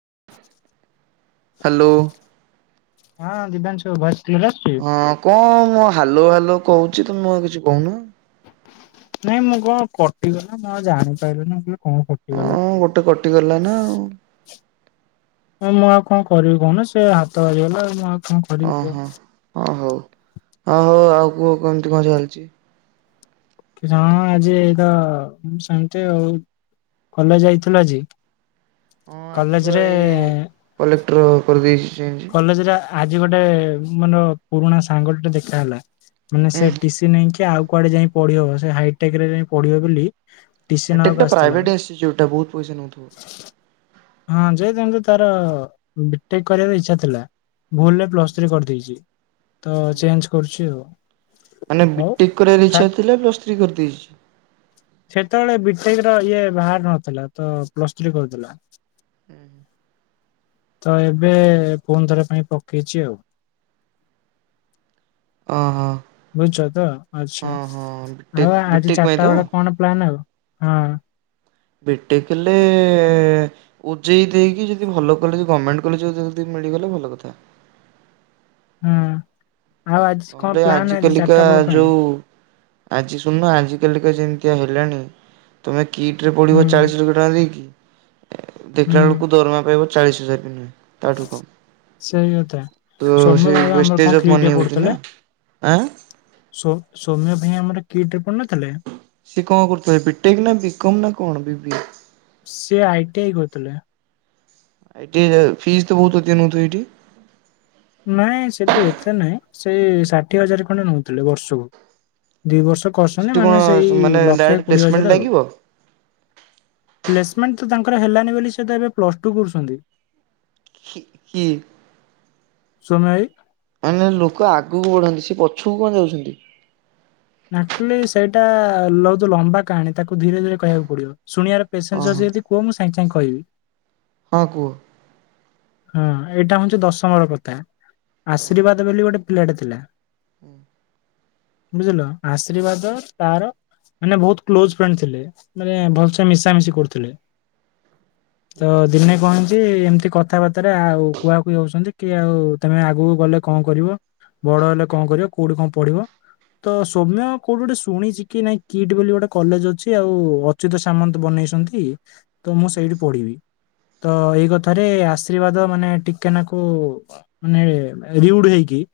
[inaudible] Hello. ହଁ ଦିବ୍ୟାଂଶୁ ଭସ ହଁ କଣ ମୁଁ ହାଲୋ ହାଲୋ କହୁଛି ତମେ ଆଉ କିଛି କହୁନ। ନାଇଁ ମୁଁ କଣ କଟିଗଲା ମୁଁ ଆଉ ଜାଣିପାରିଲନି। କଣ ଫଟିଗଲା। ହଁ ଗୋଟେ କଟିଗଲା ନା ମୁଁ ଆଉ କଣ କରିବି କହୁନା ସେ ହାତ ବାଜିଗଲା ଆଉ ମୁଁ କଣ କରିବି କୁହ। ଓହୋ ଓ ହୋ ହ ହଉ ଆଉ କୁହ କେମିତି କଣ ଚାଲିଛି। ହଁ ଆଜି ଏଇ ତ ସେମିତି ଆଉ। କଲେଜ ଯାଇଥିଲ ଆଜି? ହଁ ଆ ଯିବା କଲେଜରେ ଏଇ କଲେକ୍ଟର କରିଦେଇ କଲେଜରେ ଆଜି ଗୋଟେ ମାନେ ପୁରୁଣା ସାଙ୍ଗ ଟେ ଦେଖା ହେଲା। ମାନେ ସେ ଟିସିି ନେଇକି ଆଉ କୁଆଡେ ଯାଇ ପଢିବ ସେ ହାଇଟେକ ରେ ଯାଇ ପଢିବ ବିଲି ଟିଶି ହାଇଟେକ୍ ନବାକୁ ଟା ଆସିଥିଲା ପ୍ରାଇଭେଟ ଇନଷ୍ଟିଚ୍ୟୁଟ ଟା ବହୁତ ପଇସା ନଉଥିବ। ହଁ ଯେ ତାରେ ବିଟେକ କରିଆରେ ଇଚ୍ଛା ଥିଲା ଭୁଲରେ ପ୍ଲସ ଥ୍ରୀ କରିଦେଇଛି। ତ ଚେଞ୍ଜ କରୁଛି ଆଉ। ମାନେ ହଉ ବିଟେକ କରିବାର ଇଛା ଠାକ୍ ଥିଲା ପ୍ଲସ୍ ଥ୍ରି କରିଦେଇଛି। ସେତେବେଳେ ବିଟେକ ର ଇଏ ବାହାର ନଥିଲା ତ ପ୍ଲସ ଥ୍ରୀ କରୁଥିଲା। ହୁଁ। ତ ଏବେ ପୁଣିଥର ପାଇଁ ପକେଇଛି ଆଉ। ଓ ହୋ। ବୁଝଛ ତ ଆଚ୍ଛା ଆଉ ବିଟେକ୍ ଆଜି ବିଟେକ୍ ପାଇଁ ତ? ଚାରିଟା ବେଳେ କଣ ପ୍ଲାନ୍ ଆଉ? ହଁ। ବିଟେକ୍ କଲେ ଓଜେଇ ଦେଇକି ଯଦି ଭଲ କଲେଜ ଗଭର୍ମେଣ୍ଟ କଲେଜ୍ ମିଳିଗଲେ ଭଲ କଥା। ହୁଁ। ଆଉ ଆଜି କଣ ନହେଲେ ପ୍ଲାନ୍ ଆଜି କାଲିକା ଚାରିଟା ବେଳ ପାଇଁ? ଯୋଉ ଆଜି ଶୁଣ ଆଜି କାଲିକା ଯେମିତିଆ ହେଲାଣି ତୁମେ କିଟ୍ ରେ ହୁଁ ପଡ଼ିବ ଚାଳିଶ ଲକ୍ଷ ଟଙ୍କା ଦେଇକି ଏ ହୁଁ ଦେଖିଲା ବେଳକୁ ଦରମା ପାଇବ ଚାଳିଶ ହଜାର ବି ନୁହେଁ। ତାଠୁ କମ ସେଇ କଥା। ତ ସୌମ୍ୟ ସେ ଭାଇ ବା ୱେଇଷ୍ଟ ଆମର କଣ ଷ୍ଟେଜ ଅଫ କ୍ରିଟ୍ ରେ ମନି ହଉଛି ପଢୁଥିଲେ ନା। ଆ ସୋ ସୋମ୍ୟ ଭାଇ ଆମର କିଟ୍ ରେ ପଢ଼ୁନଥିଲେ? ସେ କଣ କରୁଥିଲେ ବିଟେକ୍ ନା ବିକୋମେ ନା କଣ ବି ବି ଏ। ସେ ଆଇଟି ଆଇ କରଥିଲେ। ଏଠି ଫିସ୍ ତ ବହୁତ ଅଧିକା ନଉଥିବେ ଏଇଠି। ନାଇଁ ସେଠି ଏତେ ନାଇଁ ସେ ଷାଠିଏ ହଜାର ଖଣ୍ଡେ ନଉଥିଲେ ବର୍ଷକୁ। ଦି ବର୍ଷ କରଚନ୍ତି ସେଠି କଣ ମାନେ ସେଇ ମାନେ ଲକ୍ଷେ ଡାଇରେକ୍ଟ କୋଡିଏ ପ୍ଲେସମେଣ୍ଟ ହଜାର ଆଉ। ଲାଗିବ ପ୍ଲେସମେଣ୍ଟ ତ ତାଙ୍କର ହେଲାନି ବୋଲି ସେ ତ ଏବେ ପ୍ଲସ୍ ଟୁ କରୁଚନ୍ତି। ଖି କି ସୁନ‌ଇ [unintelligible] [unintelligible] ଲୋକ ଆଗକୁ ବଢାନ୍ତି ସେ ପଛକୁ କଣ ଯାଉଚନ୍ତି। ଆକଚ୍ୟୁଲି ସେଇଟା ଲହୁତ ଲମ୍ବା କାହାଣୀ ତାକୁ ଧୀରେ ଧୀରେ କହିବାକୁ ପଡିବ। ଶୁଣିବାର ପେସେନ୍ସେ ଓହୋ ଅଛି ଯଦି କୁହ। ମୁଁ ସାଙ୍ଗେ ସାଙ୍ଗେ କହିବି। ହଁ କୁହ। ହଁ ଏଇଟା ହୋଉଚି ଦଶମର କଥା। ହଁ ଆଶୀର୍ବାଦ ବୋଲି ଗୋଟେ ପିଲାଟେ ଥିଲା। ହୁଁ। ବୁଝିଲ ଆଶୀର୍ବାଦ ତାର ମାନେ ବୋହୁତ କ୍ଲୋଜ ଫ୍ରେଣ୍ଡ ଥିଲେ। ମାନେ ହୁଁ ଭଲସେ ମିଶାମିଶି କରୁଥିଲେ। ତ ହୁଁ ଦିନେ କଣ ହେଇଛି ଏମତି କ- କଥାବାର୍ତ୍ତାରେ ଆଉ ଭୁଆଁ ବୁଲଉଛନ୍ତି। କି ଆଉ ତମେ ଆଗକୁ ଗଲେ କଣ କରିବ? ବଡ ହେଲେ କଣ କରିବ? କୋଉଠି କଣ ପଢିବ? ତ ସୌମ୍ୟ କୋଉଠି ଗୋଟେ ଶୁଣିଛି କି ନାଇଁ କିଟ ବୋଲି ଗୋଟେ କଲେଜ ଅଛି ଆଉ ଅଚ୍ୟୁତ ସାମନ୍ତ ବନେଇ- ବନେଇ ଛନ୍ତି। ମୁଁ ସେଇଠି ପଢିବି। ତ ଏଇ କଥାରେ ଆସ - ଆଶିର୍ବାଦ ମାନେ ଟିକେନାକୁ ମାନେ ରିଉଡ ହେଇକି-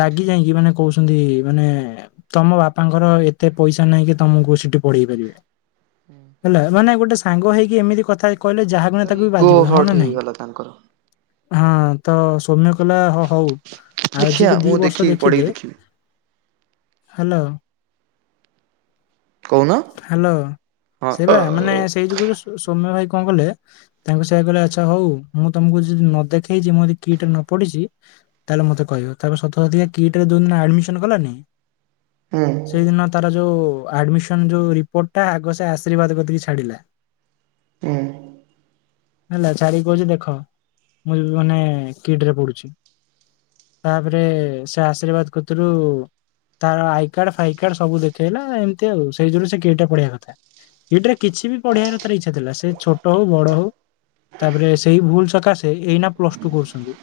ରାଗି ଯାଇକି ମାନେ କହୁଛନ୍ତି ମାନେ ତମ ବାପାଙ୍କର ଏତେ ପଇସା ନାହିଁ କି ତମକୁ ସେ- ପଢିବେ। ହେଲା ମାନେ ଗୋଟେ ସାଙ୍ଗ ହେଇକି ଏମିତି କଥା- କହିଲେ ଯାହା ଗୁଣେ ତ ତାକୁ ବି ଇଗୋ ବାଧିବ ହଁ ହଟ୍ ନା ନାଇଁ। ହେଇଗଲା ତାଙ୍କର ହଁ ତ ସୌମ୍ୟ କହିଲା ହଉ ଆଜି ଦେଖିବା ଦି ମୁଁ ବର୍ଷ ଦେଖିବି ପଢିକି ଦେଖିଦେ। ଦେଖିବି ହ୍ୟାଲୋ। କହୁନ। ହ୍ୟାଲୋ। ହଁ ସେବା ମାନେ ହୁଁ ସେଇ ଯୁଗରୁ ସୌମ୍ୟ ଭାଇ- କଣ କହିଲେ? ତାଙ୍କୁ ସେଆ କହିଲେ ଆଚ୍ଛା ହଉ। ମୁଁ ତମକୁ ଯଦି ନ ଦେଖେଇଛି ମୁଁ ଯଦି କିଟରେ ନ ପଢିଛି ତାହେଲେ ମୋତେ କହିବ ତା ସତ କିଟରେ- ଯୋଉ ଦିନ ଆଡ଼ମିଶନ କଲାନି ହୁଁ ସେଇ ଦିନ- ତାର ଯୋଉ ଆଡମିଶନ୍ ଯୋଉ ରିପୋଟ ଟା ଆଗ ଆଶୀର୍ବାଦି କତିକୀ ଛାଡ଼ିବେ। ହେଲା ଚାରି କହୁଛି ଦେଖ। ମୁଁ ମାନେ କିଟରେ ପଢ଼ୁଛି। ତାପରେ ସେ ଆଶୀର୍ବାଦ କତିରୁ - ତାର ଆଇ କାର୍ଡ ଫାଇ କାର୍ଡ ସବୁ ଦେଖେଇଲା ଏମିତି ଆଉ। ସେଇ ଯୋଗୁ ସେ କିଟ୍ ରେ ପଢିବା କଥା। କିଟରେ କିଛି ବି ପଢେଇବାର ତାର ଇଚ୍ଛା ଥିଲା। ସେ ଛୋଟ ହଉ ବଡ ହଉ ତାପରେ- ସେଇ ଭୁଲ ସକାଶେ ଏଇ ନା ପ୍ଲସ୍ ଟୁ କରୁଛନ୍ତି।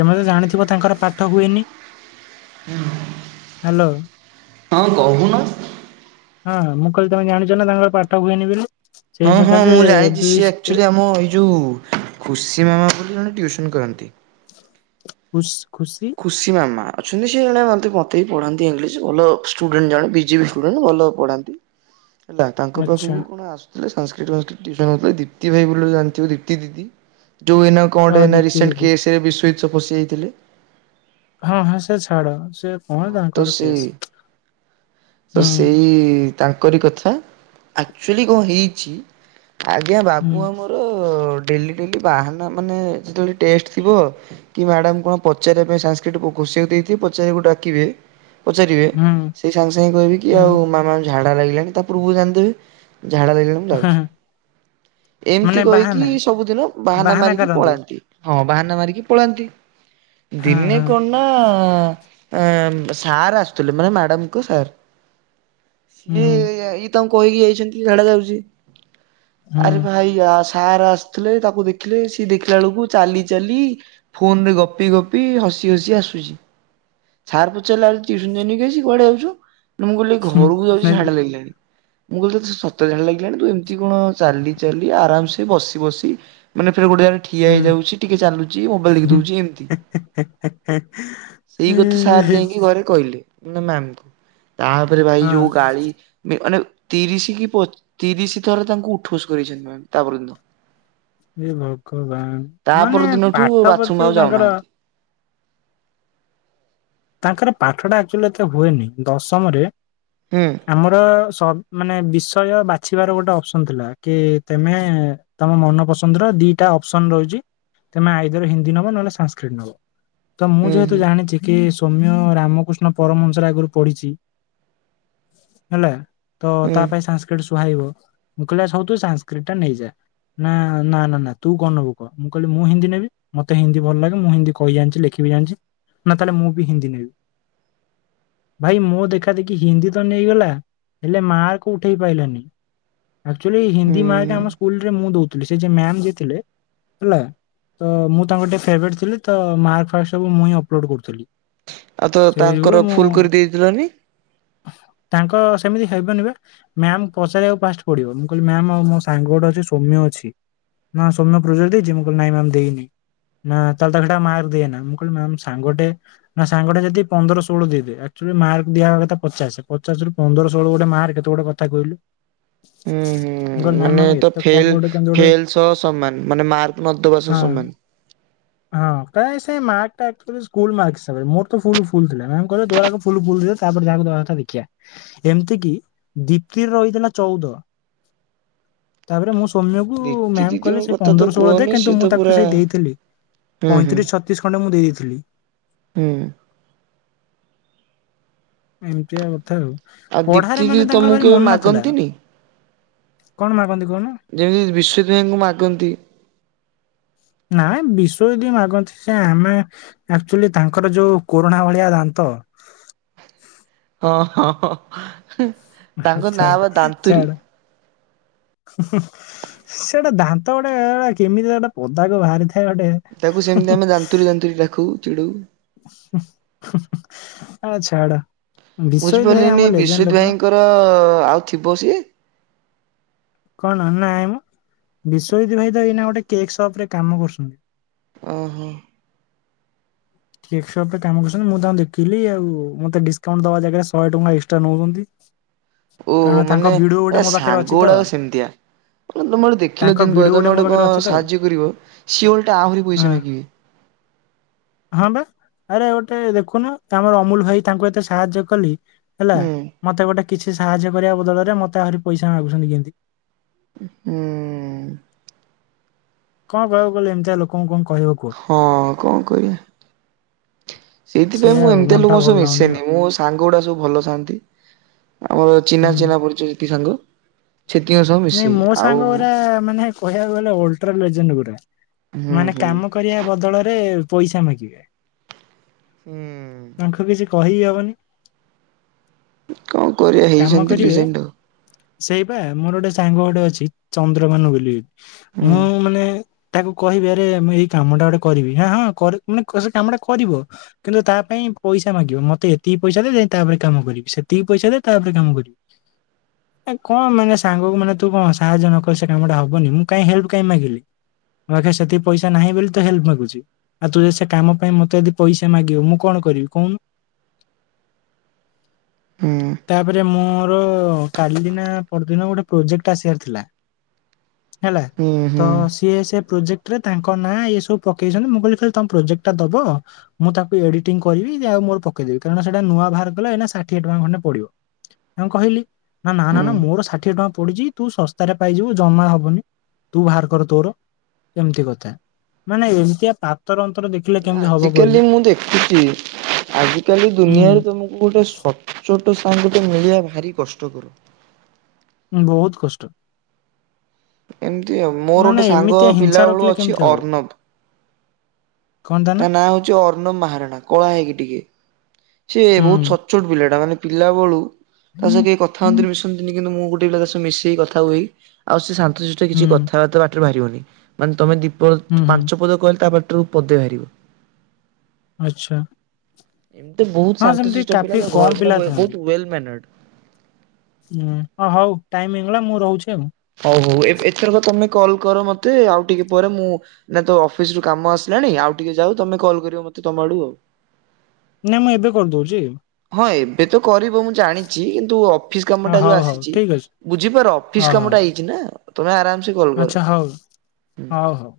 ତୁମେ ତ ଜାଣିଥିବ ତାଙ୍କର ପାଠ ହୁଏନି। ହ୍ୟାଲୋ ହଁ କହୁନୁ। ହଁ ମୁଁ କହିଲି ତମେ ଜାଣିଛ ନା ତାଙ୍କର ପାଠ ହୁଏନି ବୋଲି। ସେଇ ହଁ ହଁ ସକାଶେ ମୁଁ ଏବେ ଜାଣିଛି ବି ସିଏ ସେ ଆକ୍ଚୁଆଲି ଆମ ଏଇ ଯଉ ଖୁସି ମାମା ବୋଲି ଜଣେ ଟ୍ୟୁସନ କରନ୍ତି। ଖୁସି। ଖୁସି ମାମା ଅଛନ୍ତି ସେ ଜଣେ ମତେ ମୋତେ ବି ପଢାନ୍ତି ଇଂଲିଶ ଭଲ ଷ୍ଟୁଡେଣ୍ଟ ଜଣେ। ବିଜେପି ଷ୍ଟୁଡେଣ୍ଟ ଭଲ ପଢ଼ାନ୍ତି। ତା ତାଙ୍କ ଆଚ୍ଛା ପାଖକୁ କଣ ଆସୁ- ସାନସକ୍ରିଟ ମାଷ୍ଟର୍ ତିଉସନ ହଉଥିଲେ। ଦିପ୍ତି ଭାଇ ବୋଲି ଜଣିଥିବ ଦିପ୍ତି ଦିଦି। ଯୋଉ ଏନା ହଁ କଣଟେ ଦିଦି ରିସେଣ୍ଟ ଦିଦି କେଶରେ ବିଶ୍ୱଜିତ୍ ଫସିଯାଇଥିଲେ। ହଁ ହଁ ସେ ଛାଡ। ସେ କଣ ହଁ ତ ତାଙ୍କର କେସ୍- ସେ ତ ହୁଁ ସେଇ ତାଙ୍କରି କଥା ଆକ୍ଚୁଆଲି କଣ ହେଇଛି। ଆଜ୍ଞା ହୁଁ ବାବୁ ଆମର- ଡେଲି ଡେଲି ବାହାନା ମାନେ ଯେତେବେଳେ ଟେଷ୍ଟ ଥିବ କି ମ୍ୟାଡ଼ାମ କଣ ପଚାରିବା ପାଇଁ ସାଂସକ୍ରିଟ - ସିବି ଦେଇକୁ ପଚାରିବାକୁ ଡାକିବେ। ପଚାରିବେ ହୁଁ ସେଇ ସାଙ୍ଗେ ସାଙ୍ଗେ କହିବେ କି ହୁଁ ଆଉ ମାମାଙ୍କୁ ଝାଡ଼ା ଲାଗିଲାଣି ତା ପୂର୍ବରୁ ଜାଣିଦେବେ। ଝାଡ଼ା ଲାଗିଲାଣି ତ ହଁ ଆଉ ହଁ। - ଏମିତି ମାନେ କହିକି ବାହାନା ସବୁଦିନ ବାହାନା ମାରିକି ପଳାନ୍ତି। ହଁ ବାହାନା ମାରିକି ପଳାନ୍ତି ହଁ ଦିନେ ହଁ କଣନା। ସାର୍ ଆସୁଥିଲ ମାନେ ମ୍ୟାଡାମ କ ସାର୍। ହୁଁ ସିଏ ହୁଁ ଇଏ ତମ କହିକି ଯାଇଛନ୍ତି ଖାଡା ଯାଉଛି ଆରେ ହୁଁ ଭାଇ। ସାର୍ ଆସିଥିଲେ ତାକୁ ଦେଖିଲେ ସି ଦେଖିଲା ବେଳକୁ ଚାଲି ଚାଲି ଫୋନ ରେ ଗପି ଗପି। ହସି ହସି ଆସୁଛି ଛାର ପଚାରିଲ [unintelligible] ମୁଁ କହିଲି ଘରକୁ ଯାଉଛି ଝାଡା ଲାଗିଲାଣି। ମୁଁ କହିଲି ତ ସତ ଝାଡ଼ା ଲାଗିଲାଣି ତୁ ଏମିତି କଣ ଚାଲି ଚାଲି ଆରାମସେ ବସି ବସି ମାନେ ଗୋଟେ ଜାଗ ଠିଆ ହୁଁ ହେଇଯାଉଛି ଟିକେ ଚାଲୁଛି ମୋବାଇଲ ଦେଖି ଦଉଛି ଏମିତି ହୁଁ ସେଇ ଗେ ସାର୍ ହୁଁ। ଯାଇକି ଘରେ କହିଲେ ନା ମ୍ୟାମ କୁ ତାପରେ ଭାଇ ହଁ ଯେଉଁ ଗାଳି ମାନେ ତିରିଶ କି ତିରିଶ ଥର ତାଙ୍କୁ ଉଠୋସ କରିଛନ୍ତି ମ୍ୟା ତାପର୍ଯ୍ୟନ୍ତ ଏ ଭୋକ ମାନେ ପରଦିନଠୁ ପାଠ ବାଥରୁମ ପ୍ରତି ଆଉ ତାଙ୍କର ଯାଉନାହାନ୍ତି। ତାଙ୍କର ପାଠ ଟାଚୁ ଏ ହୁଏନି ଦଶମରେ ହୁଁ ଆମର ମାନେ ବିଷୟ ବାଛିବାର ଗୋଟେ ଅପସନ ଥିଲା କି ତମେ ତମ ମନ ପସନ୍ଦର ଦିଟା ଅପସନ ରହିଛି ତମେ ଆଇଦର ହିନ୍ଦୀ ନବ ନହେଲେ ସଂସ୍କତ ନବ ତ ମୁଁ ହୁଁ ଯେହେତୁ ହୁଁ ଜାଣିଛି କି ସୌମ୍ୟ ରାମକୃଷ୍ଣ ପରମ ଅଂସରେ ଆଗରୁ ପଢିଛି ହେଲା ତ ହୁଁ ତା ପାଇ ସଂସ୍କ୍ର୍ତିଟ ସୁହାଇବ ମୁ କହିଲି ଆଉ ସବୁ ତୁ ସାଂସ୍କ୍ରଟି ଟା ନେଇଯା। ନା ନା ନା ନା ତୁ କଣ ନବୁ କ। ମୁଁ କହିଲି ମୁଁ ହିନ୍ଦୀ ନେବି ମତେ ହିନ୍ଦୀ ଭଲ ଲାଗେ। ମୁଁ ହିନ୍ଦୀ କହି ଜାଣିଛି ଲେଖି [unintelligible] ନା ତାହେଲେ ମୁଁ ବି ହିନ୍ଦୀ ନେବି। ଭାଇ ମୋ ଦେଖା ଦେଖି ହିନ୍ଦୀ ତ ନେଇଗଲା ହେଲେ ମାର୍କ ଉଠେଇ ପାଇଲାନି ଆଚୁଆଲି ହିନ୍ଦୀ ମାର୍କ ହୁଁ। ଆମ ସ୍କୁରେ ମୁଁ ଦଉ ଥିଲି ସେ ଯେ ମ୍ୟାମ ଯେ ଥିଲେ। ହେଲା ତ ମୁଁ ତାଙ୍କର ଟିକେ ଫେବରେଟ ଥିଲି ତ ମାର୍କ ଫାର୍କ ସବୁ ମୁଁ ହିଁ ଅପଲୋଡ କରୁଥିଲି। ଆଉ ତ ସେଇ ଯୋଗୁରୁ ତାଙ୍କର ଫୁଲ ମୁଁ କରି ଦେଇଦେଲନି। ତାଙ୍କ ସେମିତି ହେଇବନି ବା ମ୍ୟାାମ ପଚାରିବାକୁ ଫାଷ୍ଟ ପଡିବ ମୁଁ କହିଲି ମ୍ୟାାମ ଆଉ ମୋ ସାଙ୍ଗ ଗୋଟେ ଅଛି ସୋମ୍ୟ ନା ସ ପ୍ରଜୋଗ ଦେଇଛି ମୁଁ କହିଲ ନାଇଁ ମ୍ୟାମ୍ ଦେଇନି। ନା ଚାଲତା ଖଟା ମାର୍ଗ ଦେଇିନା ମୁଁ କିଲ ସାଙ୍ଗଟେ ନା ସାଙ୍ଗା ଯଦି ପନ୍ଦର ଷୋହଳଚ ମାର୍କ ଦିବା କଥା ପଚାଶ ପଚାଶରୁ ପନ୍ଦର ଷୋଳ ଗୋଟେ ମାର୍କ ଗୋଟେ କଥା କହିଲୁ ହୁଁ ହୁଁ ମୁଁ କହିଲି ମାନେ। ନାଇଁ ମ୍ୟାମ୍ ଏତେ କମ୍ ମାନେ, ଗୋଟେ କେମିତି ଗୋଟେ ଫେଲ ସହ ସମାନ ମାନେ ମାର୍କ ନବା ହଁ। ସହ ସମାନ୍। ହଁ ତ ସେ ମକ ସ୍କୁଲ ମାର୍କସ୍। ତେବେ ମୋର ତ ଫୁଲ୍ ଫୁଲ୍ ଥିଲା ମାମ୍ କହିବେ ତୋର ଆଗ ଫୁଲ୍ ଫୁଲ୍ ଦିଅ ତାପରେ ଯାହାକୁ ଦବା କଥା ଦେଖିଆ। ଏମତିକି ଦିପ୍ତିର ରହିଥିଲା ଚଉଦ। ହଁ ତାପରେ ମୁଁ ସୌମ୍ୟକୁ ମ୍ୟାମ ଦିଦିଙ୍କ କହିଲେ ସେ କଥା ତ ପନ୍ଦରଶହ ବଳଳେ ଦେ କୁହନି ସିଏ କିନ୍ତୁ ତ ମୁଁ ତାକୁ ପୁରା ସେଇ ଦେଇଥିଲି। ହୁଁ ହୁଁ ପଇଁତିରିଶ ଛତିଶ ଖଣ୍ଡେ ମୁଁ ଦେଇ ଦେଇଥିଲି। ହଁ। ଏମିତିଆ କଥା ଆଉ। ଆଉ ଦୀପ୍ତି ପଢାରେ ଦିଦି ମାନେ ତାଙ୍କର ତମକୁ ଭାରି କେବେ ମନ ଥିଲା। ମାଗନ୍ତିନି? କଣ ମାଗନ୍ତି? କହୁନ ଯେମିତି ବିଶଵଦୟଙ୍କୁ ମାଗନ୍ତି। ନାଇ ବିଷଵ ଯଦି ମାଗନ୍ତି ସେ ଆମେ ଆକ୍ଚୁଆଲି ତାଙ୍କର ଯୋଉ କୋରୁଣା ଭଳିଆ ଦାନ୍ତ। ହଁ। ହ ହଁ, ହ, ହଁ, ହଁ ତାଙ୍କ ନାଁ ବା ଦାନ୍ତୁରୀ। ହୁଁ ହୁଁ ସେଟା ଦାନ୍ତ ଗୋଟେ କେମିତି ଗୋଟେ ପଦାକ ବାହାରିଥାଏ। ଗୋଟେ ତାକୁ ସେମିତି ଆମେ ଯାନ୍ତୁୀ ଯାନ୍ତୁୀ ଡାକୁ ଚିଡୁ। ଆ ଛାଡ଼। ବୁଝିପାରିଲିନି ବିଶ୍ଵଜିତ ଭାଇଙ୍କର ଆଉ ଥିବ ସିଏ? କଣ ନାଇଁ ମୋ ବିଶ୍ଵଜିତ ଭାଇ ତ ଏଇନା ଗୋଟେ କେକ୍ ସପ୍ ରେ କାମ କରୁଛନ୍ତି। ଓ ହୋ! ଠିକସପରେ କାମ କରୁଛନ୍ତି ମୁଁ ଯ ଦେଖିଲି ଆଉ ମତେ ଡିସକାଉଣ୍ଟ ଦବା ଜାଗାରେ ଶହେ ଟଙ୍କା ଏକ୍ସଟ୍ରା ନଉଛନ୍ତି। ଓହୋ କାରଣ ତାଙ୍କ ମାନେ ଭିଡିଓ ଗୋଟେ ଏ ମୋ ପାଖରେ ସାଙ୍ଗ ଅଛି ତ ଗୁଡାକ ସେମିତିଆ। ତୋମେ ଗୋଟେ ଦେଖିଲ ତାଙ୍କ ଦିନ ପରେ ଭିଡିଓ ତୋମେ ମୋ ଗୋଟେ ପାଖରେ କଣ ଅଛି ତ ସାହାଯ୍ୟ କରିବ ସିଏ ଓଲଟା ଆହୁରି ପଇସା ହଁ ମାଗିବେ। [inaudible] ହଁ ବା ଆରେ ଗୋଟେ ଦେଖୁନ ଆମର ଅମୁଲ ଭାଇ ତାଙ୍କୁ ଏତେ ସାହାଯ୍ୟ କଲି। ହେଲା ହୁଁ ମୋତେ ଗୋଟେ କିଛି ସାହାଯ୍ୟ କରିବା ବଦଳରେ। ମୋତେ ଆହୁରି ପଇସା ମାଗୁଛନ୍ତି କେମିତି? ଉଁ, ହୁଁ। କଣ କହିବାକୁ ଗଲେ ଏମତିଆ ଲୋକଙ୍କୁ କଣ କ ହଁ କଣ କରିବା? ସେଇଥିପାଇଁ ସେଇଆ ମୁଁ ଆଉ ଏମିତିଆ ମନଟା ଲୋକଙ୍କ ଭଲ ସହ ଲାଗୁନି ମିଶେନି। ଆଉ ମୁଁ ସାଙ୍ଗ ଯୋଉଡ଼ା ସବୁ ଭଲ ଥାଆନ୍ତି ଆମର ଚିହ୍ନା ହୁଁ ଚିହ୍ନା ପରିଚତି ସାଙ୍ଗ। ସେତିଙ୍କ ସହ ନାଇଁ ମିଶେଇ ମୋ ଆଉ ସାଙ୍ଗ ଗୁରା ମାନେ କହିବାକୁ ଗଲେ ଅଲଟ୍ରା ଲେଜେଣ୍ଡ ଗୁରା। ହୁଁ ମାନେ ହୁଁ। କାମ କରିବା ବଦଳରେ ପଇସା ମାଗିବେ। ହୁଁ। ତାଙ୍କୁୁ କିଛି କହିି ହି ହବନି। କଣ କରିଆ ହେଇଛନ୍ତି ଲିଜେଣ୍ଡ ଆଉ। ସେଇପା ମୋର ଗୋଟେ ସାଙ୍ଗ ଗୋଟେ ଅଛି ଚନ୍ଦ୍ରଭାନୁ ବୋଲି ହୁଁ ମୁଁ ମାନେ ତାକୁ କହିବି ଆରେ ଆମେ ଏଇ କାମ ଟା ଗୋଟେ କରିବି ହ ହଁ ମାନେ ସେ କାମ ଟା କରିବ କିନ୍ତୁ ତା ପାଇଁ ପଇସା ମାଗିବ ମତେ ଏତିକି ପଇସା ଦେ ତାପରେ କାମ କରିବି ସେତିକି ପଇସା ଦେ ତାପରେ କାମ କରିବି ଏ କଣ ମାନେ ସାଙ୍ଗକୁ ମାନେ ତୁ କଣ ସାହାଯ୍ୟ ନକ ସେ କାମଟା ହବନି ମୁ କାହିଁ ହେଲ୍ପ କାହିଁ ମାଗିଲି ମୋ ଆଖ ସେତିକି ପଇସା ନାହିଁ ବୋଲି ତ ହେଲ୍ପ ମାଗୁଛି ଆଉ ତୁ ଯ ସେ କାମ ପାଇଁ ମତେ ଯଦି ପଇସା ମାଗିବୁ ମୁଁ କଣ କରିବି କଣ ହୁଁ ତାପରେ ମୋର କାଲି ନା ପରଦିନ ଗୋଟେ ପ୍ରୋଜେକ୍ଟ ଟାହିଆର ଥିଲା ହେଲା ହୁଁ ତ ହୁଁ ସିଏ ସେ ପ୍ରୋଜେକ୍ଟ ରେ ତାଙ୍କ ନାଁ ଏ ସବୁ ପକେଇଛନ୍ତି ମୁଁ କହିଲି କହ ତମ ପ୍ରୋଜେକ୍ଟା ଦବ ମୁଁ ତାକୁ ଏଡିଟିଂ କରିବି ଆଉ ମୋର ପକେଇଦବି କାରଣ ସେଟା ନୂଆ ବାହାର କଲେ ଏଇନା ଷାଠିଏ ଟଙ୍କା ଖଣ୍ଡେ ପଡିବ। ତାଙ୍କ କହିଲି ନା ନା ନା ହୁଁ। ନା ମୋର ଷାଠିଏ ଟଙ୍କା ପଡିଚଛି। ତୁ ଶସ୍ତାରେ ପାଇଯିବୁ ଜମା ହବନି ତୁ ବାହାର କର ତୋର। ଏମତି କଥା ମାନେ ଏମିତିଆ ପାତର ଅନ୍ତର ଦେଖ। ଆଜିକାଲି ମୁଁ ଦେଖୁଛି ଆଜିକାଲି ଦୁନିଆରେ ହୁଁ ତମକୁ ଗୋଟେ ସଚ୍ଚୋଟ୍। ସତ ସାଙ୍ଗ ଟେ ମିଳିବା ଭାରି କଷ୍ଟ କର। ବହୁତ୍ କଷ୍ଟ। ଏମିତି ଆଉ ମୋର ନ ଗୋଟେ ନା ସାଙ୍ଗ ଏମିତିଆ ପିଲା ହିଂସା ବେଳୁ ରଖିଲେ ଅଛି କେମ୍ତି ହବ। ଅର୍ଣ୍ଣବ। କଣ ନା ତା ନାଁ ହଉଛି ଅର୍ଣ୍ଣଵ ମହାରଣା କଳା ହେଇକି ଟିକେ ସ ସେ ହୁଁ ବହୁତ ସଚ୍ଚୋଟ ପିଲା ଟା ମାନେ ପିଲା ବେଳୁ ତା ସହ ହୁଁ କେହି କଥା ହନ୍ତିନି ମିଶନ୍ତିନି କିନ୍ତୁ ମୁଁ ଗୋଟେ ତା ସ ମିଶେଇ କଥା ହୁଏ ଆଉ ସେ ଶନ୍ତଶିଷ୍ଟ ହୁଁ କିଛି କଥାବାର୍ତ୍ ବା ବାହାରିବନି ମାନେ ତମେ ଦିପଦ ହୁଁ ପାଞ୍ଚ ପଦ କହିଲେ ତା ପାଟିରୁ ପଦେ ବାହାରିବ। ଆଚ୍ଛା ଏତେ ହଁ ସେମିତି ଶାନ୍ତଶିଷ୍ଟ ପିଲା କାଫି କମ ଘର ମାନେ ପିଲା ବହୁତ ଥାଆନ୍ତି ୱେଲ୍ ମ୍ୟାନର୍ଡ। ହଁ ହଉ ଟାଇମ୍ ହେଇଗଲା ମୁଁ ରହୁଛି ଆଉ। ଓହୋ ଏଥରକ ତମେ କଲ୍ କର ମତେ ଆଉଟିକ ପରେ ମୁଁ ନା ତ ଅଫିସରୁ କାମ ଆସିଲାଣି। ଟିକେ ଯାଉ ତମେ କଲ୍ କରିବ ମତେ ତମ ଆଡୁ ଆଉ। ନାଇଁ ମୁଁ ଏବେ କରିଦଉଛି। ହଁ ଏବେ ତ। କରିବ ମୁଁ ଜାଣିଛି କିନ୍ତୁ ଅଫିସ୍ କାମ ହଁ ଟା ଯୋଉ ହଉ ହଉ ଆସିଛି ଠିକ ଅଛି ବୁଝିପାର ଅଫିସ କାମଟା ଇଜୀ ନା ତୁମେ ଆରାମ୍ ଆଛା ହଉ ହଉ।